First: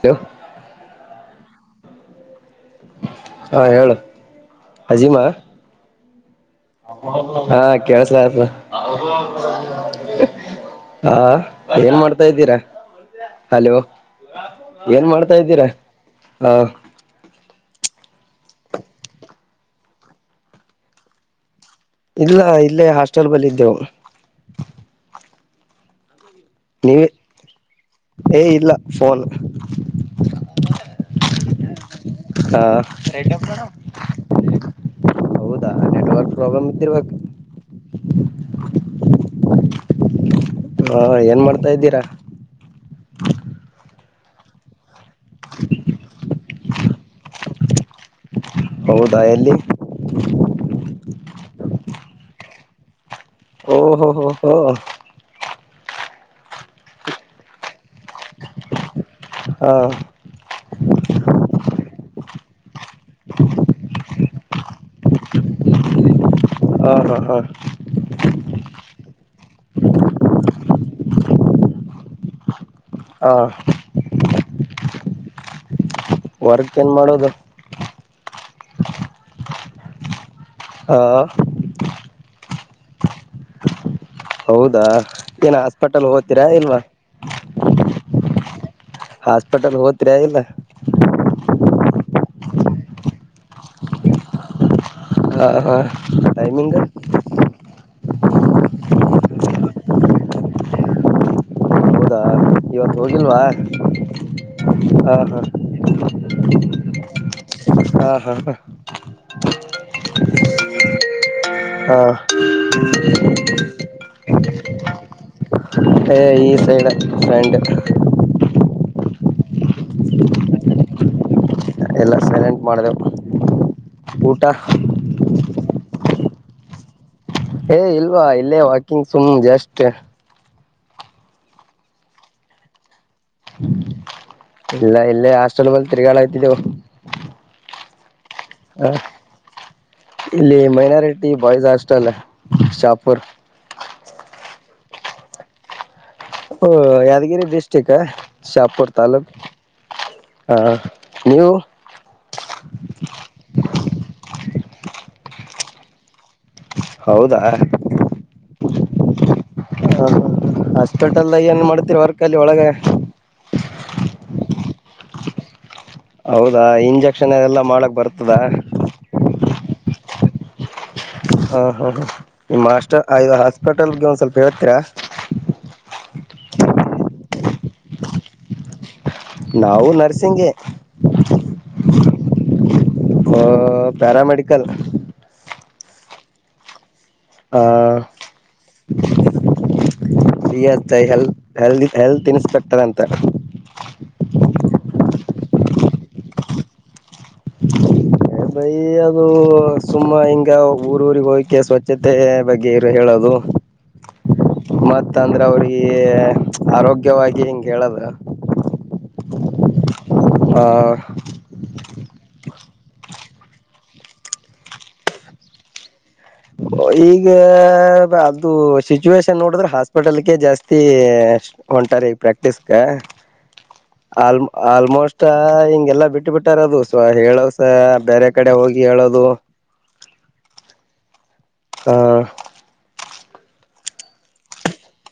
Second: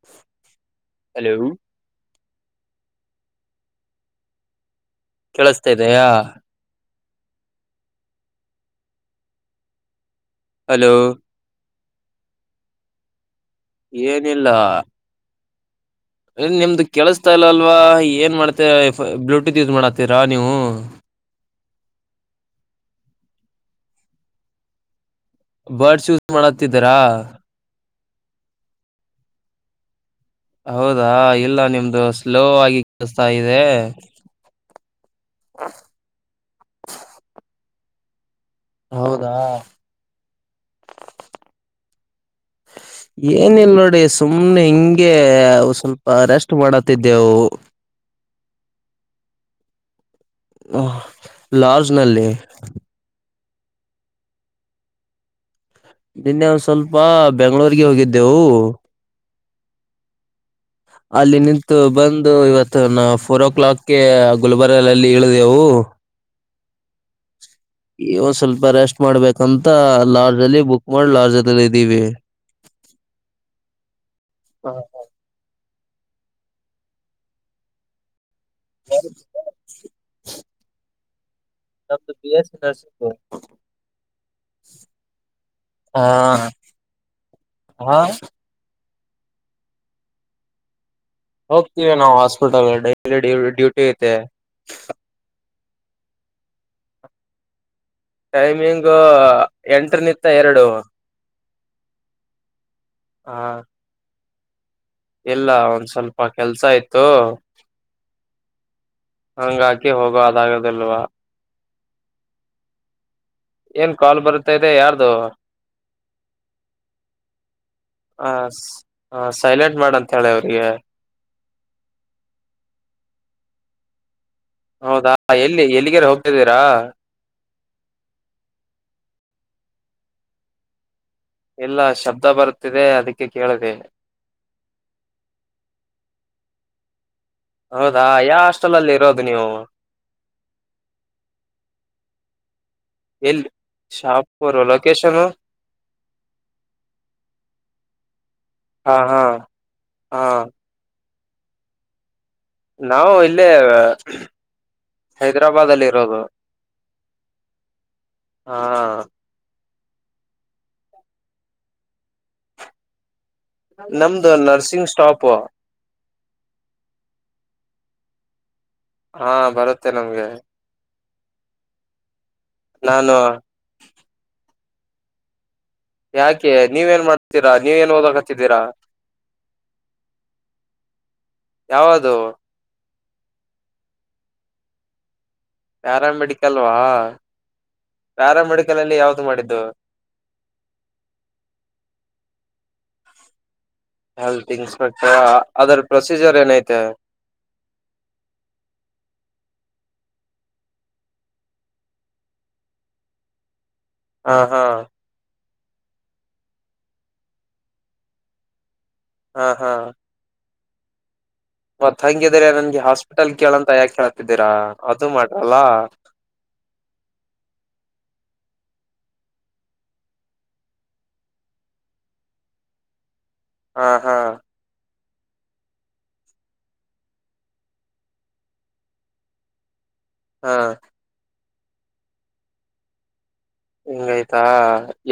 Hello hello ಹಾ ಹೇಳ್ ಕೆೇಳಸ್ತಾ ಇದ್ದೆಯಾ ಹಾ ಕಳ್ಸಲ ಆತ ಹಲೋ [unintelligible] [inaudible] ಹಾ ಏನ್ ಮಾಡ್ತಾ ಇದ್ದೀರಾ ಹಲೋ ಏನ್ ಮಾಡ್ ತಾ ಇದ್ದೀರಾ ಎ ಹ ನಿಮ್ದು ಕೆೇಳಸ್ತಾ ಇಲ್ಲ ಅಲ್ ಅವಾ ಏನ್ ಮಾಡ್ತ [unintelligible] ಬ್ಲೂಟೂತ್ ಯೂಸ್ ಮಾಡತೀರಾ ನೀವು ಇಲ್ಲ ಇಲ್ಲೇ ಹಾಸ್ಟೆಲ್ ಬಳಿ ಇದದ್ದೆವು ಬರ್ ಚು [unintelligible] ನ್ ಮಾಡತಿದ್ದೀರಾ ಏ ಇಲ್ಲ ಫೋನ್ ಹೌದಾ ಇಲ್ಲ ನಿಮ್ ಹ ಹೌದಾ ನೆಟ್ವರ್ಕ್ ಪ್ರಾಬ್ಲಮ್ ಇದ್ದಿರ್ಬೇಕ [inaudible] ಹೌದಾ ಹಾ ಏನ್ ಮಾಡ್ತಾ ಇದ್ದೀರಾ ಏನಿಲ್ ನೋಡಿ ಸುಮ್ನೆ ಹಿಂಗೆ ಗೆ ಸ್ವಲ್ಪ ರೆಸ್ಟ್ ಮಾಡತಿದ್ದೆವು ಹೌದಾ ಎಲ್ಲಿ ಹ ಲಾಡ್ಜ್ ನಲ್ಲಿ ಓ ಹೋ ಹೋ ಹೋ ನಿನ್ನೆ ಒಂದ ಸ್ವಲ್ಪ ಬೆಂಗ್ಳೂರ್ರಿಗೆ ಹೋಗಿದ್ದೆವು ಹಾ ಅಲ್ಲಿ ನಿಂತು ಬಂದು ಇವತ್ತು ತ್ತು ಫೋರ್ ಓ ಕ್ಲಾಕ್ಗೆ ಗುಲ್ಬರ್ಗದಲ್ಲಿ ಇಳಿದೆೇವು ಹಾ ಹಾ ಹಾ ಒಂದ್ ಸ್ವಲ್ಪ ರೆಸ್ಟ್ ಮಾಡ್ಬೇಕಂತ ಲಾಡ್ಜ್ ಅಲ್ಲಿ ಬುಕ್ ಮಾಡಿ ಲಾಡ್ಜಲ್ಲಿ ಇದ್ದೀವಿ ಆ ಹ ವರ್ಕ್ ಏನು ಮಾಡೋದು ಬ [inaudible] ಹಾ ತಾಸ್ಕು [inaudible] ಹೌದಾ ಏನ ಹಾಸ್ಪಿಟಲ್ ಹೋಗ್ತೀರಾ ಇಲ್ವಾ ಹಾ ಹಾಸ್ಪಿಟಲ್ ಹೋತ್ರ ಇಲ್ಲ ಹೋಗ್ತೀವಿ ನಾವು ಹಾಸ್ಪಿಟಲ್ ಡೈಲಿ ಡ ಡ್ಯೂಟಿ ಐತೆ ಹಾಂ ಹಾಂ ಟೈಮಿಂಗ್ ಟೈಮಿಂಗ್ ಎಂಟರ ನಿಂತ ಎರಡು ಹೌದಾ ಇವತ್ತು ಹ ಹೋಗಿಲ್ವಾ ಹಾ ಹಾ ಇಲ್ಲ ಒಂದ್ ಸ್ವಲ್ಪ ಕೆಲ್ಸ ಇತ್ತು ಹಾ ಹಾ ಹ ಹಂಗಾಗಿ ಹೋಗೋದಾಗದಲ್ವಾ ಹಾ ಏನ್ ಕಾಲ್ ಬರುತ್ತ ಇದೆ ಯಾರ್ದು ಫ್ರೆಂಡ್ ಹ ಹ ಸೈಲೆಂಟ್ ಮಾಡ ಅಂತ ಹೇಳಿ ಅವ್ರಿಗೆ ಎಲ್ಲ ಸೈಲೆಂಟ್ ಮಾಡಿದೆವು ಊಟ ಹೌದಾ ಎಲ್ಲಿ ಎಲ್ಲಿಗೆರೆ ಹೋಗು ಹೇಳ್ದೀರಾ ಏ, ಇಲ್ವಾ, ಇಲ್ಲೇ ವಾಕಿಂಗ್ ಸುಮು, ಜಸ್ಟ್. [unintelligible] ಇಲ್ಲ, ಶಬ್ದ, ಬರ್ತ್ತಿದೆ ಅದಕ್ಕೆ. [inaudible] ಇಲ್ಲ, ಇಲ್ಲೇ, ಹಾಸ್ಟೆಲಾಲಿ, ತಿರುಗಾಡುತ್ತಿದೆ. [inaudible] ಹೌದಾ. [inaudible] ಹ, ಅಲ್ಲಿ ಇರೋದು ನೀವು ಇಲ್ಲಿ, ಮೈನಾರಿಟಿ, ಬಾಯ್ಸ್, ಹಾಸ್ಟೆಲ್ ಶಾಪುರ್. [unintelligible] ಕೆೇಶನು.. [inaudible] ಓ, ಯಾದಗಿರಿ, ಡಿಸ್ಟ್ರಿಕ್, ಶಾಪುರ್ ಹಾ ಹಾ ತಲ್ಲೂಕ್ು ಹಾ ಹ ನೀವು. [inaudible] ನಾವು, ಇಲ್ಲೇ. [unintelligible] ಹೈದ್ರಾಬಾದ್, ಅಲ್ಲಿ, ಇರೋದು. [inaudible] ಹೌದಾ.. [unintelligible] ಹಾ.. [inaudible] ಹಾ, ಆಸ್ತೋತಳ್ಳಿ, ಏನ್ ಮಾಡ್ತಿರ, ವರ್ಕ್ ಅಲ್ಲಿ ಒಳಗೆ. [unintelligible] ನಮ್ದು, ನರ್ಸಿಂಗ್, ಸ್ಟಾಪು. [inaudible] ಹೌದಾ, ಇಂಜೆಕ್ಷನ್, ಎಲ್ಲಾ, ಮಾಡಕ್ ಬರ್ತದ. [inaudible] ಹಾ, ಬರುತ್ತೆ, ನಮ್ಗೆ. [inaudible] ಹಾ, ಹಾ, ಹಾ. [unintelligible] ನಾನು ಮಾಸ್ಟರ್ದು, ಹಾಸ್ಪಿಟಲ್ಗೆ, ಒಂದ್ ಸ್ವಲ್ಪ, ಹೇಳು. [unintelligible] ತ್ರ... [unintelligible] ಯಾಕೆ, ನೀವು ಏನ್ ಮಾಡ್ತೀರಾ! ನೀವು, ಏನ್ ಓದಕ್, ಹತ್ತಿದ್ದೀರಾ. [inaudible] ನಾವು, ನರಸಿಂಗೆ. ಯಾವದು [unintelligible] ಹಾ, ಪ್ಯಾರಾಮೆಡಿಕಲ್. [unintelligible] ಪ್ಯಾರಾಮೆಡಿಕಲ್ವಾ. [inaudible] ಹ, ಪ್ಯಾರಾಮೆಡಿಕಲ್ ಅಲ್ಲಿ ಯಾವ್ದು ಬಿಲ್ಹೆಲಾ, ಮಾಡಿದ್ದು ಹೆಲ್ತ್. [unintelligible] ಇದೆಯಂತೆ. [unintelligible] ಹೆಲ್ತ್, ಇನ್ಸ್ಪೆಕ್ಟರ್, ಹಾ. [inaudible] ಅದರ, ಪ್ರೊಸೀಜರ್, ಏನೈತೆ? [inaudible] ಬೈ, ಅದು, ಸುಮ್ಮ, ಹಿಂಗ ಊರ ಊರಿಗೆ ಹೋಗಕ್ಕೆೆ, ಸ್ವಚ್ಛತೆ ಬಗ್ಗೆ ಇರು ಹೇಳೋದು. ಹಾ ಹಾ [unintelligible] ಮತ್ತು, ಅಂದ್ರೆ ಅವ್ರಿಗೆ? [unintelligible] ಹೇ, ಆರೋಗ್ಯವಾಗಿ, ಹಿಂಗೆ, ಹೇಳದು. [unintelligible] ಹಾ, ಹಾ. [inaudible] ಆ.. [unintelligible] ಮತ್, ಹಂಗೆಯ್ದರೆ. [inaudible] ಈ, ಹಾಸ್ಪಿಟಲ್, ಕೇಳಂತ, ಯಾಕ ಕೇಳ್ತಿದ್ದೀರಾ ಅದು ಮಾಡಲ್ಲ. [inaudible] ಈಗ, ಅದು ಸಿಚುವೇಶನ್, ನೋಡಿದ್ರೆ ಹಾಸ್ಪಿಟಲ್ಗೆ, ಜಾಸ್ತಿ ಹೊಂಟಾರೆ! ಈಗ ಪ್ರಾಕ್ಟೀಸಿಗಾ. [unintelligible] ಹಾ ಹಾ ಆಲ್, ಆಲ್ಮೋಸ್ಟ್. [inaudible] ತ್ತ, ಹಿಂಗೆಲ್ಲಾ ಬಿಟ್ಟು ಬಿಟ್ಟಾರದು ಸೊ ಹೇಳಸೊ ಬೇರೆ, ಕಡೆ ಹೋಗಿ ಹೇಳೋದು. [inaudible] ಹಾ.. [inaudible] ಹ ಹಿಂಗಯ್ತಾ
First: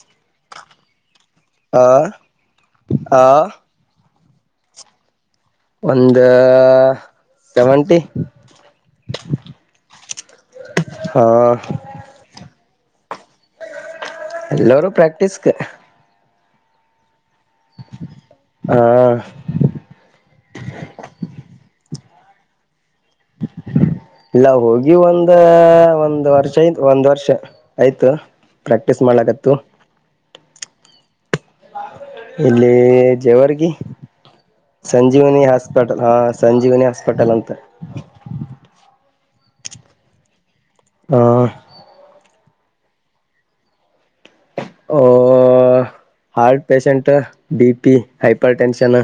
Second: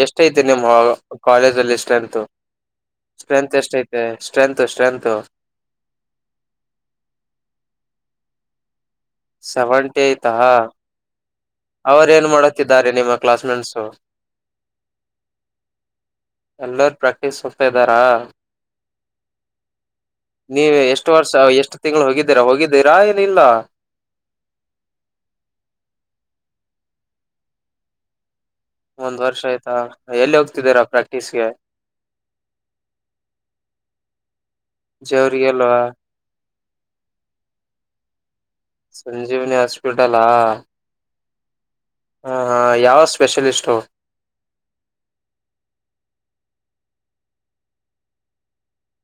ಎಷ್ಟ ಐತಿ ನಿಮ್ವಾಗ ಕಾಲೇಜ ಅಲ್ಲಿ ಆ ಸ್ಟ್ರೆಂತ್ ಆ ಸ್ಟ್ರೆಂತ್ ಎಷ್ಟ ಐತೆ ಸ್ಟ್ರೆಂತ್ ಸ್ಟ್ರೆಂತ್ ಒಂದ ಸೆವೆಂಟಿ ಸೆವೆಂಟೇಯ ತ ಹಾ ಅವ್ರ ಏನ್ ಮಾಡ ನಿಮ್ಮ ಕ್ಲಾಸ್ಮೇಟ್ಸ್ ಎಲ್ಲಾರೂ ಪ್ರಾಕ್ಟಿಸಸ್ ಎಲ್ಲ ಪ್ರಾಕ್ ಸುತ್ತಾ ಇದ್ದಾರಾ ಹಾ ನೀವ ಎಷ್ಟು ವರ್ಷ ಎಷ್ಟು ತಿಂಗಳು ಹೋಗಿದ್ದೀರಾ ಹೋಗಿದ್ದೀರಾ ಏನ ಇಲ್ಲ ಇಲ್ಲ ಚೈ ಒಂದ್ ವರ್ಷ ಆಯ್ತು ಪ್ರಾಕ್ಟೀಸ್ ಒಂದ್ ವರ್ಷ ಮಾಡ್ಲಕತ್ತು ಆಯ್ತಾ ಎಲ್ಲಿ ಹೋಗ್ತ ರ ಇಲ್ಲಿ ಜೇವರ್ಗಿ ಸಂಜೀವನಿ ಜೇವ್ರಿಗೆಲ್ವಾ ಹಾಸ್ಪಿಟಲ್ ಹಾ ಸಂಜೀವನಿ ಹಾಸ್ಪಿಟಲ್ ಅಂತ ಹಕ್ ಹಂ ಸಂಜೀವಿನಿ ಹಾಸ್ಪಿಟಲಾ ಹ ಹಾ ಹಾ ಯಾವ ಸ್ಪೆಷಲಿಸ್ಟು ಓ heart patient B P hypertension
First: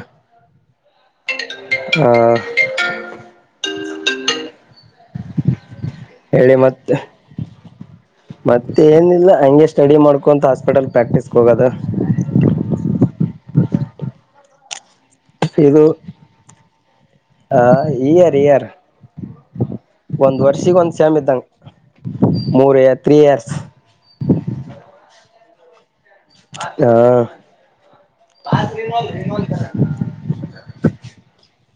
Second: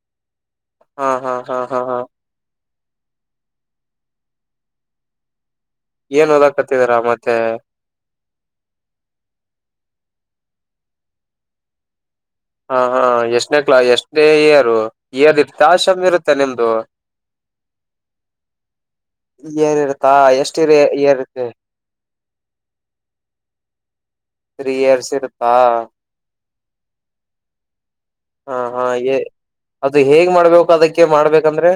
ಹಾ ಹಾ ಹಾ ಹಾ ಹಾ ಏನ್ ಹೇಳಿ ಮತ್ತ ಓದಾಕತ್ತಿದಾರ ಮತ್ತೆ ಮತ್ತೆ ಏನಿಲ್ಲ ಹಗೆ ಸ್ಟಡಿ ಮಾಡ್ಕ ಕೊಂತ ಹಾಸ್ಪಿಟಲ್ ಪ್ರಾಕ್ಟೀಸ್ಗೆ ಹೋಗೋದು ಹ ಹಾ ಎಷ್ಟನೇ ಕ್ಲಾ ಎಷ್ಟನೇ ಇಯರ್ ಇಯರ್ ಇರ್ತಾ ಇದು ಶಮ್ ಇರುತ್ತೆ ನಿಮ್ದು ಆ ಇಯರ್ ಇಯರ್ ಇಯರ್ ಇರುತ್ತಾ ಒಂದ್ ಎಷ್ಟು ವರ್ಷಗ ಒಂದ್ ಸ್ಯಾಮ್ ಇಯರ್ ಇದ್ದಂಗ ಇರುತ್ತೆ ಮೂರುರ್ ತ್ರೀ ಇಯರ್ಸ್ ತ್ರತ್ರೀ ಇಯರ್ಸ್ ಇಪಾ ಹ ಹ ಹಾ ಅದು ಹೇಗ್ ಮಾಡ್ಬೇಕು ಅದಕ್ಕೆ ಮಾಡ್ಬೇಕಂದ್ರೆ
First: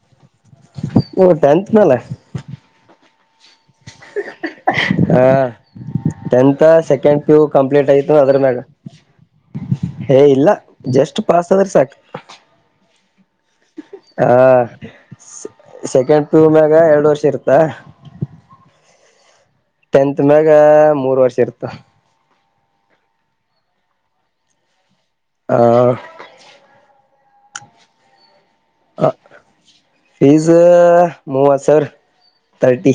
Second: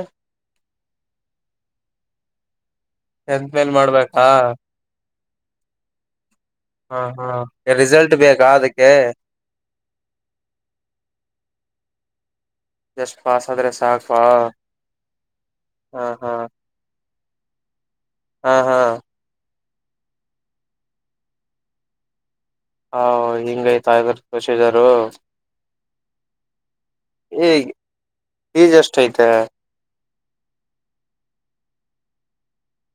ಟೆನ್ತ್ನಲ್ಲೇ ಎ ಮೇನ್ ಮಾಡ್ಬೇಕಾ ಹಾ ಟೆಂತ್ ಹಾ ಸೆಕೆಂಡ್ ಹಾ ಪ್ಯು ಕಂಪ್ಲೀಟ್ ರಿಸಲ್ಟ್ ಆಯತ ಅದ್ರ ಬೇಕಾ ಮ್ಯ ಅದಕ್ಕೆ ಹೇ ಇಲ್ಲ ಜಸ್ಟ್ ಪಾಸ್ ಆದ್ರೆ ಸಾಕು ಜಸ್ಪಸ್ ಹ ಹಾ ಹಾ ಸೆಕೆಂಡ್ ೂ ಮ್ಯಾಗ ಎರಡು ವರ್ಷ ಇರ್ತ ತ್ತ ಹಾ ಹಾ ಟೆಂತ್ ಮ್ಯಾಗ ಮೂರ್ ವರ್ಷ ಇರ್ತ ಹಾ ಹಿಂಗೈ್ತಾ ಇದರು ಷಿದರು ಆ ಈಏ ಹ ಫೀಸ್ ಮೂವ ಸರ್ ತರ್ಟಿ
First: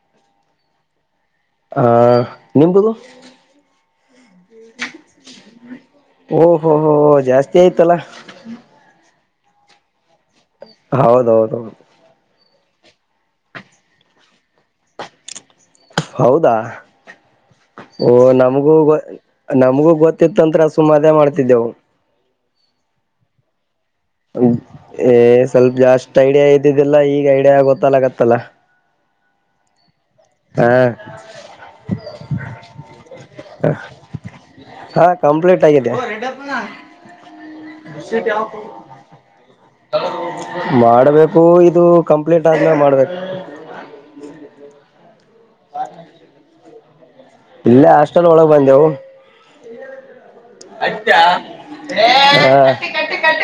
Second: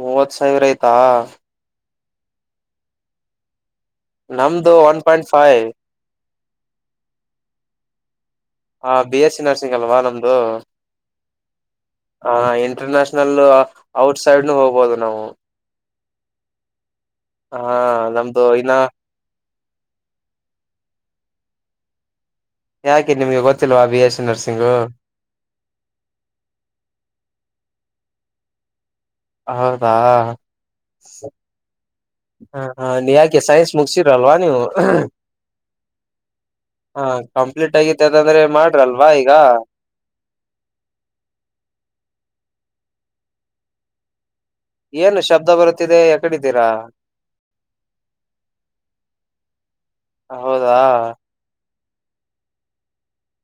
ಮೂವತ್ ಸಾವಿರ ಆಯ್ತಾ ಆ ನಿಂಬದು ನಮ್ದು ಒನ್ ಪಾಯಿಂಟ್ ಫೈವ್ ಓಹಹೋ ಹೋ ಜಾಸ್ತಿ ಆಯ್ತಲ್ಲ ಹಾ ಬಿ ಎಸ್ ಸಿ ನರ್ಸಿಂಗ್ ಅಲ್ವಾ ನಮ್ದು ಹೌದೌದುೌ ಆ ಇಂಟರ್ನ್ಯಾಷನಲ್ ಔಟ್ ಸೈಡ್ನು ಹೋಗ್ಬಹುದು ನಾವು ಹೌದಾ ಹಾ ಓ ನಮ್ದು ನಮಗೂ ಇನ್ನ ನಮಗೂ ಗೊತ್ತಿತ್ತಂತ್ರ ಸುಮ್ಮದೆ ಮಾಡ್ತಿದ್ದೆವು ಯಾಕೆ ನಿಮ್ಗೆ ಗೊತ್ತ ಏ ಸ್ವಲ್ಪ ಜಾಸ್ಟ್ ಐಡಿಯಾ ಇದ್ದಿದೆಲ್ಲ ಈಗ ಐಡಿಯಾ ಆಗತ್ತ ಕತ್ತಲ್ಲ ಕತ್ತಲ್ಲ ಹೌದು ಹ ಹ ಹ ನೀ ಯಾಕೆ ಸೈನ್ಸ್ ಮುಗಸಿರಲ್ವಾ ನೀವು ಹ ಕಂಪ್ಲೀಟ್ ಆಗಿದೆ ಹ ಕಂಪ್ಲೀಟ್ ಆಗಿತೆ ಅದಂದ್ರೆ ಮಾಡ್ರಲ್ವಾ ಈಗ ಮಾಡಬೇಕು ಇದು ಕಂಪ್ಲೀಟ್ ತಾಜ್ನ ಮಾಡಬೇಕು ಏನು ಶಬ್ದ ಬರುತ್ತಿದೆ ಯ ಕಡಿದ್ದೀರಾ ಇಲ್ಲ ಆಷ್ಟ ಒಳ ಬಜವು ಹೌದಾ ಹ ಕಟ್ಟಿ ಕಟ್ಟಿ ಕಟ್ಟ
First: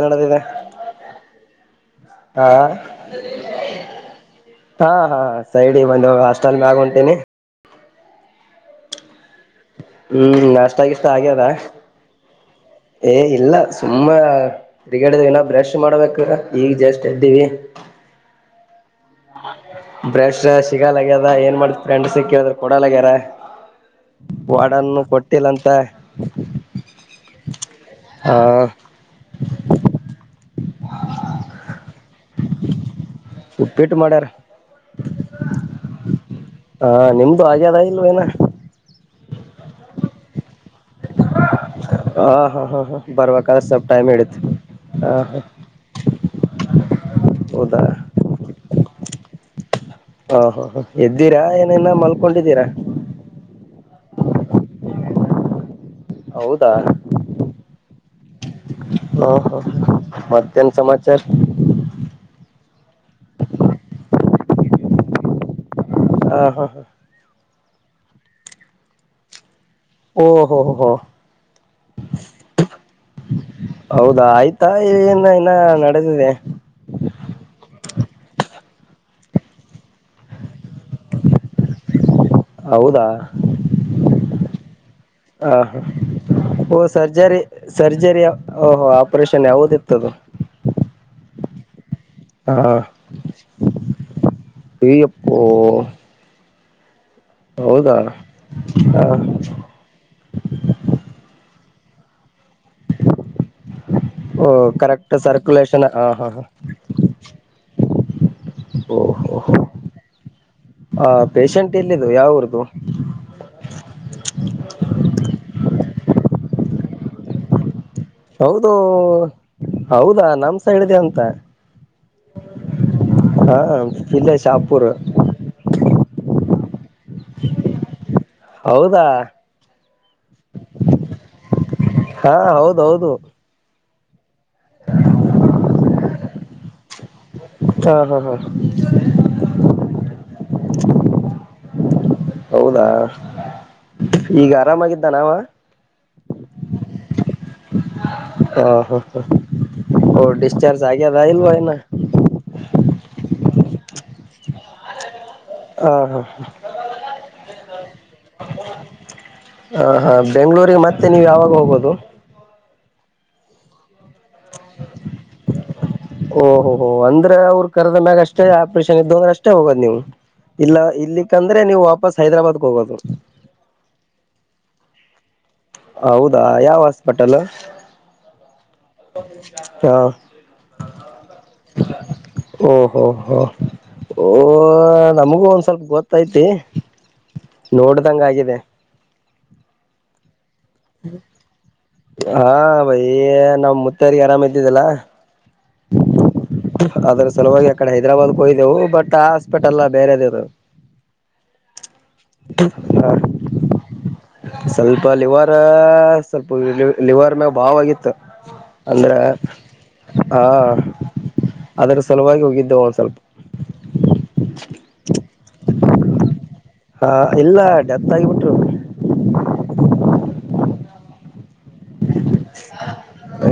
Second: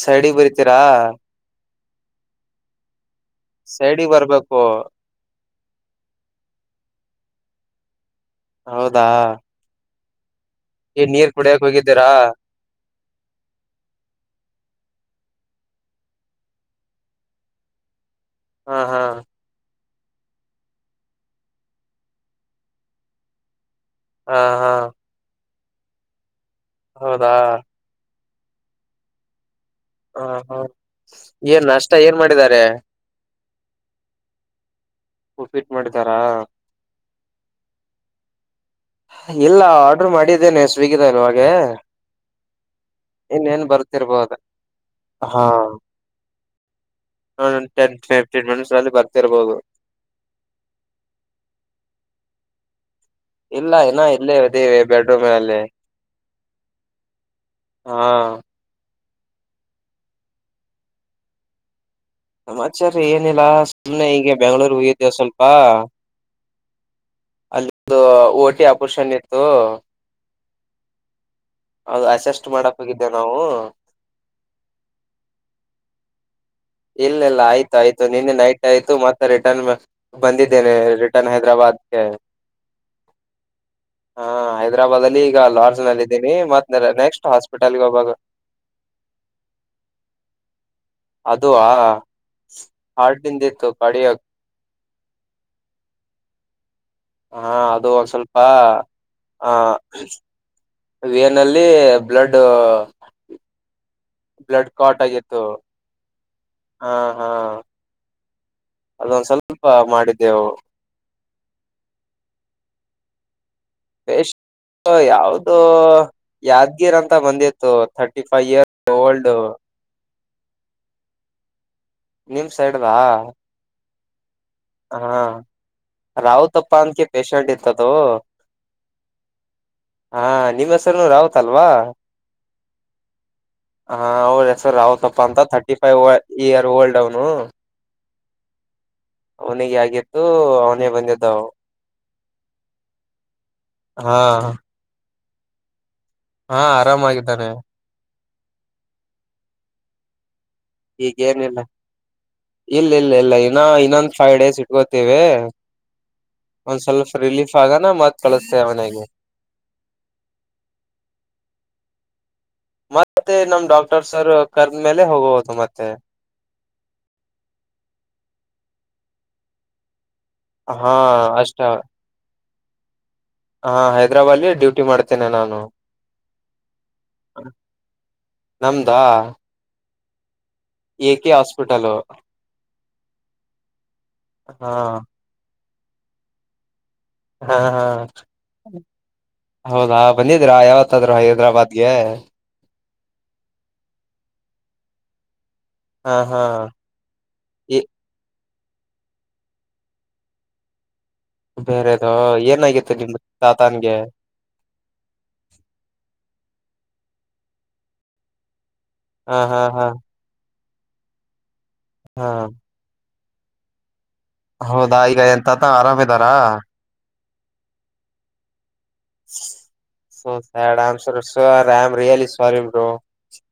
ಸಡಿ ಬರಿತೀರಾ ಹಾ ಸೈಡಿಗೆ ಬರ್ಬೇಕು ಹಾ ಹಾ ಸೈಡ್ ಬಂದು ಹಾಸ್ಟೆಲ್ ಮ್ಯಾಗ ಹೊಂಟೀಿನಿ ಹೌದಾ ಹ್ಮ್ ನಾಷ್ಟ ಗಿಷ್ಟ ಏನ್ ನೀರ್ ಆಗ್ಯದ ಕುಡಿಯಕ್ ಹೋಗಿದ್ದೀರಾ ಏ ಇಲ್ಲ ಸುಮ್ಮ ತಿರಿಗಡಿನ ಬ್ರಷ್ ಮಾಡ್ಬೇಕು ಈಗ್ ಜಸ್ಟ್ ಎ್ದೀವಿ ಹಾ ಹಾ ಹ ಬ್ರಷ್ ಸಿಗಲ್ಗ್ಯದ ಏನ್ ಮಾಡ ಫ್ರೆಂಡ್ ಸಿಕ್ಕೇಳಿದ್ರ ಕೊಡಗ್ಯಾರ ಹಾ ಹಾ ವಾಡನ್ನು ಕೊಟ್ಟಿಲ್ಲಂತ ತ್ತೆ ಹೌದಾ ಹ ಹಾ ಹಾ ಏನ್ ನಾಷ್ಟ ಏನ್ ಮಾಡಿದಿದ್ದಾರೆ. ಉಪ್ಪಿಟ್ಟು ಮಾಡ್ಯಾರ. ಫಿಟ್ ಮಾಡಿದಾರಾ ಹಾ ನಿಮ್ದು ಆಗ್ಯದ ಇಲ್ವ ಇನ್ನಾ. ಇಲ್ಲ ಆರ್ಡರ್ ಮಾಡಿದ್ದೇನೆ. [unintelligible] ಹ ಹಾ ಹಾ ಹಾ ಬರ್ಬೇಕಾದ್ರೆ ಸ್ವಲ್ಪ ಟೈಮ್ ಹಿಡಿತು ಹ ಹಾ ಹೌದಾ ಇಷ್ಟರಲ್ಲಿ ಬರ್ತಿರ್ಬಹದು. ಹಾ ಹಾ ಹ ಎದ್ದೀರಾ ಏನ್ ಇನ್ನ ಮಲ್ಕೊಂಡಿದ್ದೀರಾ. ಇಲ್ಲ ಇನ್ನಾ ಇಲ್ಲೇ ಅದೀವಿ ಬೆಡ್ರೂಮ್ ಅಲ್ಲಿ. ಹೌದಾ. ಹಾ. ಹ ಹ ಮತ್ತೆ ಏನ್ ಸಮಾಚಾರ. ಸಮಾಚಾರ ಏನಿಲ್ಲಾ ಸುಮ್ಮನೆ ಈಗ ಬೆಂಗ್ಳೂರು ಹೋಗಿದ್ದೇ ಸ್ವಲ್ಪ. ಹಾ, ಹಾ, ಹಾ ಅಲ್ಲಿದು ಓಟಿ ಆಪರೇಷನ್ ಇತ್ತು. ಓಹೋ ಹೋ ಅದು ಅಸೆಸ್ಟ್ ಮಾಡಕ್ ಹೋಗಿದ್ದೇವು ನಾವು ಹೌದಾ ಆಯ್ತಾ ಏನ್ ಇನ್ನ ನಡೆದಿದೆ. ಇಲ್ಲ ಇಲ್ಲ, ಆಯ್ತು ಆಯ್ತು, ನಿನ್ನೆ ನೈಟ್ ಆಯ್ತು ಮತ್ತೆ ರಿಟರ್ನ್ ಬಂದಿದ್ದೇನೆ ರಿಟರ್ನ್ ಹೈದ್ರಾಬಾದ್ಗೆ ಹೌದಾ ಹ ಹೈದ್ರಾಬಾದ್ಲ್ಲಿ ಈಗ ಹ ಲಾರ್ಜ್ ನಲ್ಲಿ ಇದೀನಿ ಓ ಮತ್ತ ನೆಕ್ಸ್ಟ್ ಸರ್ಜರಿ ಹಾಸ್ಪಿಟಲ್ಗೆ ಹಾಗ ಸರ್ಜರಿ ಓಹೋ ಆಪರೇಷನ್ ಯಾವದಿತ್ತದು ಅದು ಹಾ ಹಾ ಹೇ ಎಪ್ಪೋ. ಹಾ ಅದು ಒಂದ್ ಸ್ವಲ್ಪ ಹ ಆ, ವಿ ಅನ್ ಅಲ್ಲಿ ಬ್ಲೂಡ್. ಓ ಕರೆಕ್ಟ್ ಸರ್ಕುಲೇಷನ್ ಹಾ, ಹಾ, ಹಾ ಅದೊಂದ ಓಹೋ ಸ್ವಲ್ಪ ಮಾಡಿದ್ದೆವು. ಪೇಷಂಟ್ ಎಲ್ಲಿದ್ದು ಯಾವ್ರದು, ಪೇ ಯಾವ್ದು ಯಾದ್ಗೀರ ಅಂತ ಬಂದಿತ್ತು. ಥರ್ಟಿ ಫೈವ್ ಹೌದು ಇಯರ್ ಓಲ್ಡ್ ಹೌದಾ. ನಮ್ ಸೈಡ್ದೇ ಅಂತ. ನಿಮ ಸೈಡ್ವಾ ಹಾ ಇಲ್ಲೇ ಶಾಪುರ್ ಹಾ ರಾಹು ತ್ತಪ್ಪ ಅದ್ಕೇ ಪೇಶೆಂಟ್ ಇತ್ತು ಅದು. ಹೌದಾ. ಹಾ ನಿಮ್ಮ ಹೆಸರು ರಾವುತ್ ಅಲ್ವಾ. ಹಾ ಹೌದೌದು ಹಾ ಹೌದ- ಸರ್ ರಾವತಪ್ಪ ಅಂತ ಥರ್ಟಿ ಫೈವ ಇಯರ್ ಓಲ್ಡ್. ಹ್ಮ ಹಾ ಹಾ ಹಾ ಅವನಿಗೆ ಆಗಿತ್ತು ಅವನೇ ಬಂದಿದ್ದವು. ಹೌದಾ. ಹಾ ಈಗ ಆರಾಮಗಿ ನಾವಾ ಹಾ ಆರಾಮಾಗಿದ್ದಾನೆ ಹ ಹಾ ಹಾ ಹೌಡಿ ಈಗೇನಿಲ್ಲ ಇಲ್ಲ ಇಲ್ಲ ಇಲ್ಲ ಇನ ಇನ್ನೊಂದು ಫೈವ್ ಡೇಸ್ ಇಟ್ ಗೊತ್ತೇವಿ ಹ ಹ ಒಂದ್ ಸ್ವಲ್ಪ ರಿಲೀಫ್ ಆಗ ನಮತ್ ಹ ಹಾ ಬೆಂಗ್ಳೂರಿಗೆ ಮತ್ತೆ ನೀವು ಯಾವಾಗ ಹೋಗೊದು ಹ [unintelligible] ಮತ್ತೆ ನಮ್ ಡಾಕ್ಟ್ ಓಹೋ ಹೋ ಅಂದ್ರೆ ಅವ್ರ್ ಕರ್ದ್ ಮ್ಯಾಗ ಅಷ್ ತ್ತೆ ಆಪರೇಷನ್ ಇದ್ದಾಗ ಅಷ್ಟೇ ಹೋಗೋದು ನೀವು ಇಲ್ಲ ಹಾ ಇಲ್ಲಿಕ್ಕಂದ್ರೆ ನೀವು ವಾಪಸ್ ಹೈದರಾಬಾದ್ ಹೋಗೋದು ಹಾ ಹೈದ್ರಾಬಾದ್ಲಿ ಡ್ಯೂಟಿ ಮಾಡ್ತೇನೆ ನಾನು ಹೌದಾ ಯಾವ ಹಾಸ್ಪಿಟಲ್ ನಮ್ದಾ ಹಾ ಎ ಕೆ ಹಾಸ್ಪಿಟಲ್ ಓ ಹೋ ಹೋ ಓ ಹಾ ನಮುಗು ಒಂದ್ ಸ್ವಲ್ಪ ಗೊತ್ತೈತಿ ಹಾ ಹಾ ನೋಡ್ದಂಗ ಆಗಿದೆ ಹೌದಾ ಬನ್ನಿ ್ರಾ [unintelligible] ಯಾವತ್ತಾದ್ರು ಹೈದ್ರಾಬಾದ್ಗೆ ಏ ನಾವ್ ಮುತ್ತಾರಿಗೆ ಆರಾಮ ಇದ್ದಿದ್ದಲ್ಲ ಹಾ ಹಾ ಆದ್ರೆ ಸಲುವಾಗಿ ಆ ಕಡೆ ಹೈದರಾಬಾದ್ ಹಯ್ದವು ಬಟ್ ಹಾಸ್ಪಿಟ್ಲ್ಲ ಬೇರೆದೇವ್ರು ಬೇರೆದು ಏನಾಗಿತ್ತು [unintelligible] ಹಾ ನಿಮ್ ತಾತನ್ಗೆ ಸ್ವಲ್ಪ ಲಿವರ ಸ್ವಲ್ಪ ಲಿವರ್ ಮ್ಯಾಗ ಭಾವ್ ಆಗಿತ್ತು ಹಾ ಹಾ ಹಾ ಹಾ [inaudible] ಅದ್ರ ಹಾ ಸುಲುವಾಗಿ ಹೋಗಿದ್ದೆ ಒಂದ್ ಸ್ವಲ್ಪ್ ಹೌದಾ ಈಗ ಎನ್ ತಾತ ಆರಾಮ್ ಇದಾರ ಹ ಇಲ್ಲ ಡೆತ್ ಆಗಿಬಿಟ್ರು ಹ [inaudible] ಎನ್ಸರ್ ರಾಮ್ ರಿಯಲಿ ಸಾರಿರು [unintelligible] ಹಾಯ್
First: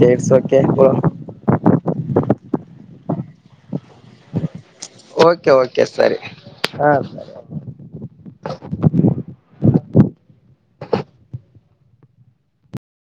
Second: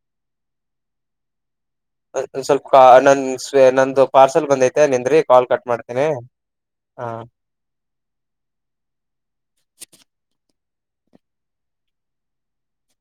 ಕೆಟ್ಟುಕೆಲಸಕ್ಕೆಂದು ಸ್ವಲ್ಪ ನನ್ ಸ್ ನಂದು ಪಾರ್ಸಲ್ ಬಂದೈತೆ, ನಿಂದ್ರಿ ಓಕೆ ಕಾಲ್ ಕಟ್ ಓಕೆ ಮಾಡ್ತೀನಿ ಸರಿ ಹಾ ಹ ಸರಿ,